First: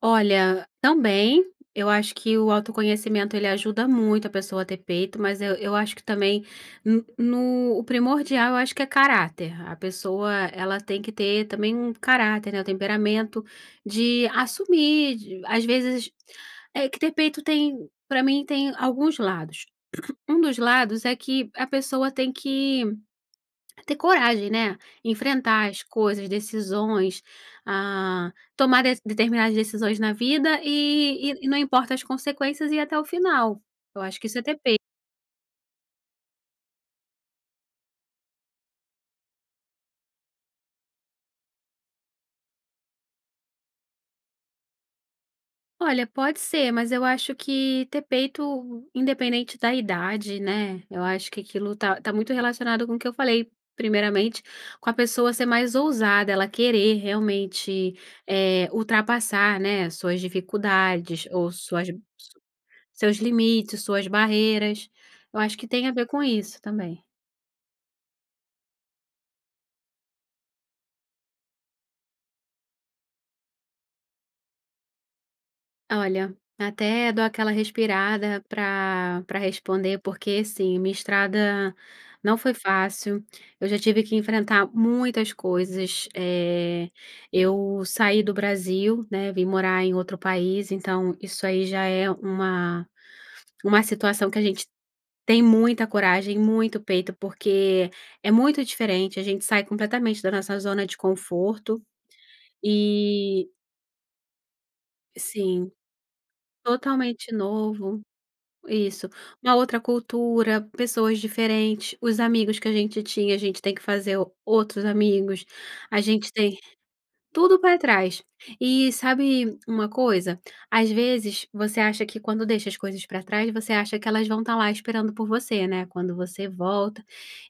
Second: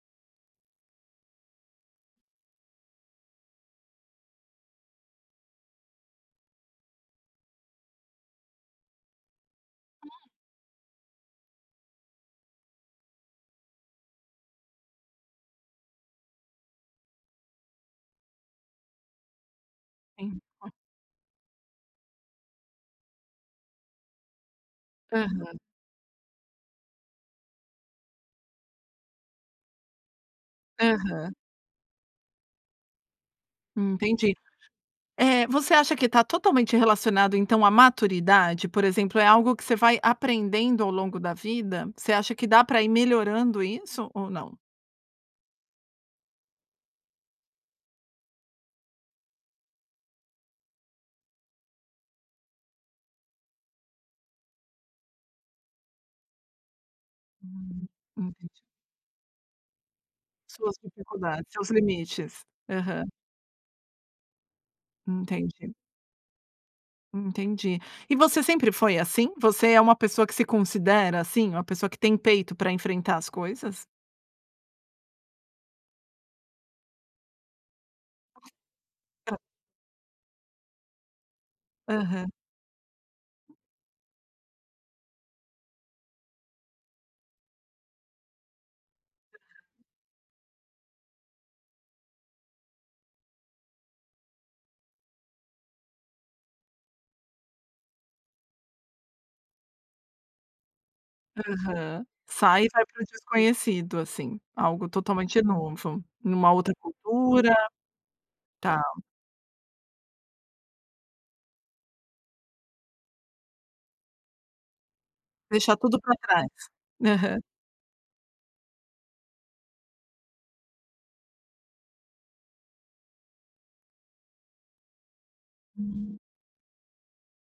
Olha, também, eu acho que o autoconhecimento ele ajuda muito a pessoa a ter peito, mas eu eu acho que também no o primordial eu acho que é caráter, a pessoa ela tem que ter também um caráter, né, o temperamento, de assumir, de às vezes, tem que ter peito tem pra mim tem alguns lados. Um Hum, dos tá. lados é que a pessoa tem que ter coragem, né, Aham. enfrentar as coisas, decisões, ah, tomar de determinadas decisões na vida Aham. e e e não importa as consequências ir até o final. Eu acho que Entendi. isso é ter peito. Eh, você acha que tá totalmente relacionado, então, à maturidade? Por exemplo, é algo que você vai aprendendo ao longo da vida? Você acha que dá para ir melhorando isso ou não? Olha, pode ser mas eu acho que ter peito independente da idade, né, eu acho que aquilo tá tá muito relacionado com o que eu falei primeiramente, com a pessoa ser mais ousada, ela querer Hum, realmente, entendi. eh, ultrapassar, né, as suas Suas dificuldades dificuldades, ou seus suas limites. Aham. seus limites, suas barreiras, eu acho que Entendi. tem a ver com isso também. Entendi. E você sempre foi assim? Você é uma pessoa que se considera, assim, uma pessoa que tem peito para enfrentar as coisas? Olha, até dou aquela respirada pra pra [unintelligible] responder, porque assim, minha estrada Aham. não foi fácil, eu já tive que enfrentar muitas coisas, eh, eu saí do Brasil, né, vim morar em outro país, então isso aí já é uma uma situação que a gente tem muita coragem, muito peito, porque é muito diferente, a gente sai completamente da nossa zona de conforto, Aham. Sai e vai para o e desconhecido, assim, algo totalmente Sim, novo em uma outra totalmente cultura novo, tá. isso, uma outra cultura, pessoas diferentes, os amigos que a gente tinha a gente tem que fazer outros amigos, Deixar a tudo para gente tem trás. tudo para trás. E sabe uma coisa? Às vezes você acha que quando deixa as coisas para trás, você acha que elas vão estar lá esperando por você, né, quando Hum. você volta.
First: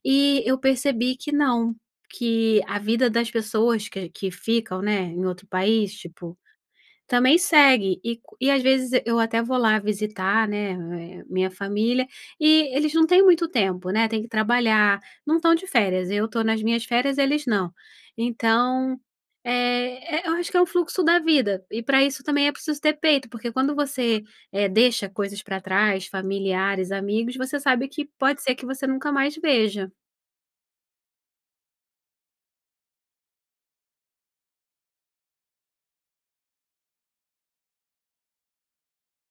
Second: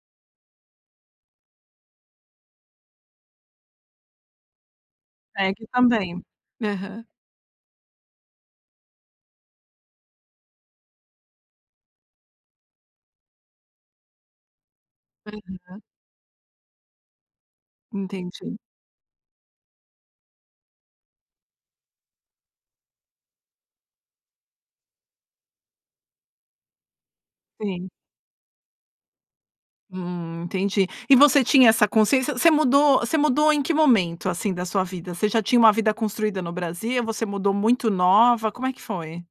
E eu percebi que não, que a vida das pessoas que que ficam, né, em outro Segue país também. tipo, Aham. também segue. E e às vezes eu até vou lá visitar, né, minha família, e eles não têm muito tempo, né, têm que trabalhar, não estão de Aham. férias, eu estou nas minhas férias eles não. Entendi. Então, eh, e eu acho que é um fluxo da vida, e para isso também é preciso ter peito, porque quando você, eh, deixa coisas para trás, familiares, amigos, você sabe Sim. que pode ser que você nunca mais veja. Hum. Entendi. E você tinha essa consciência, você mudou você mudou em que momento, assim, da sua vida? Você já tinha uma vida construída no Brasil, você mudou muito nova, como é que foi?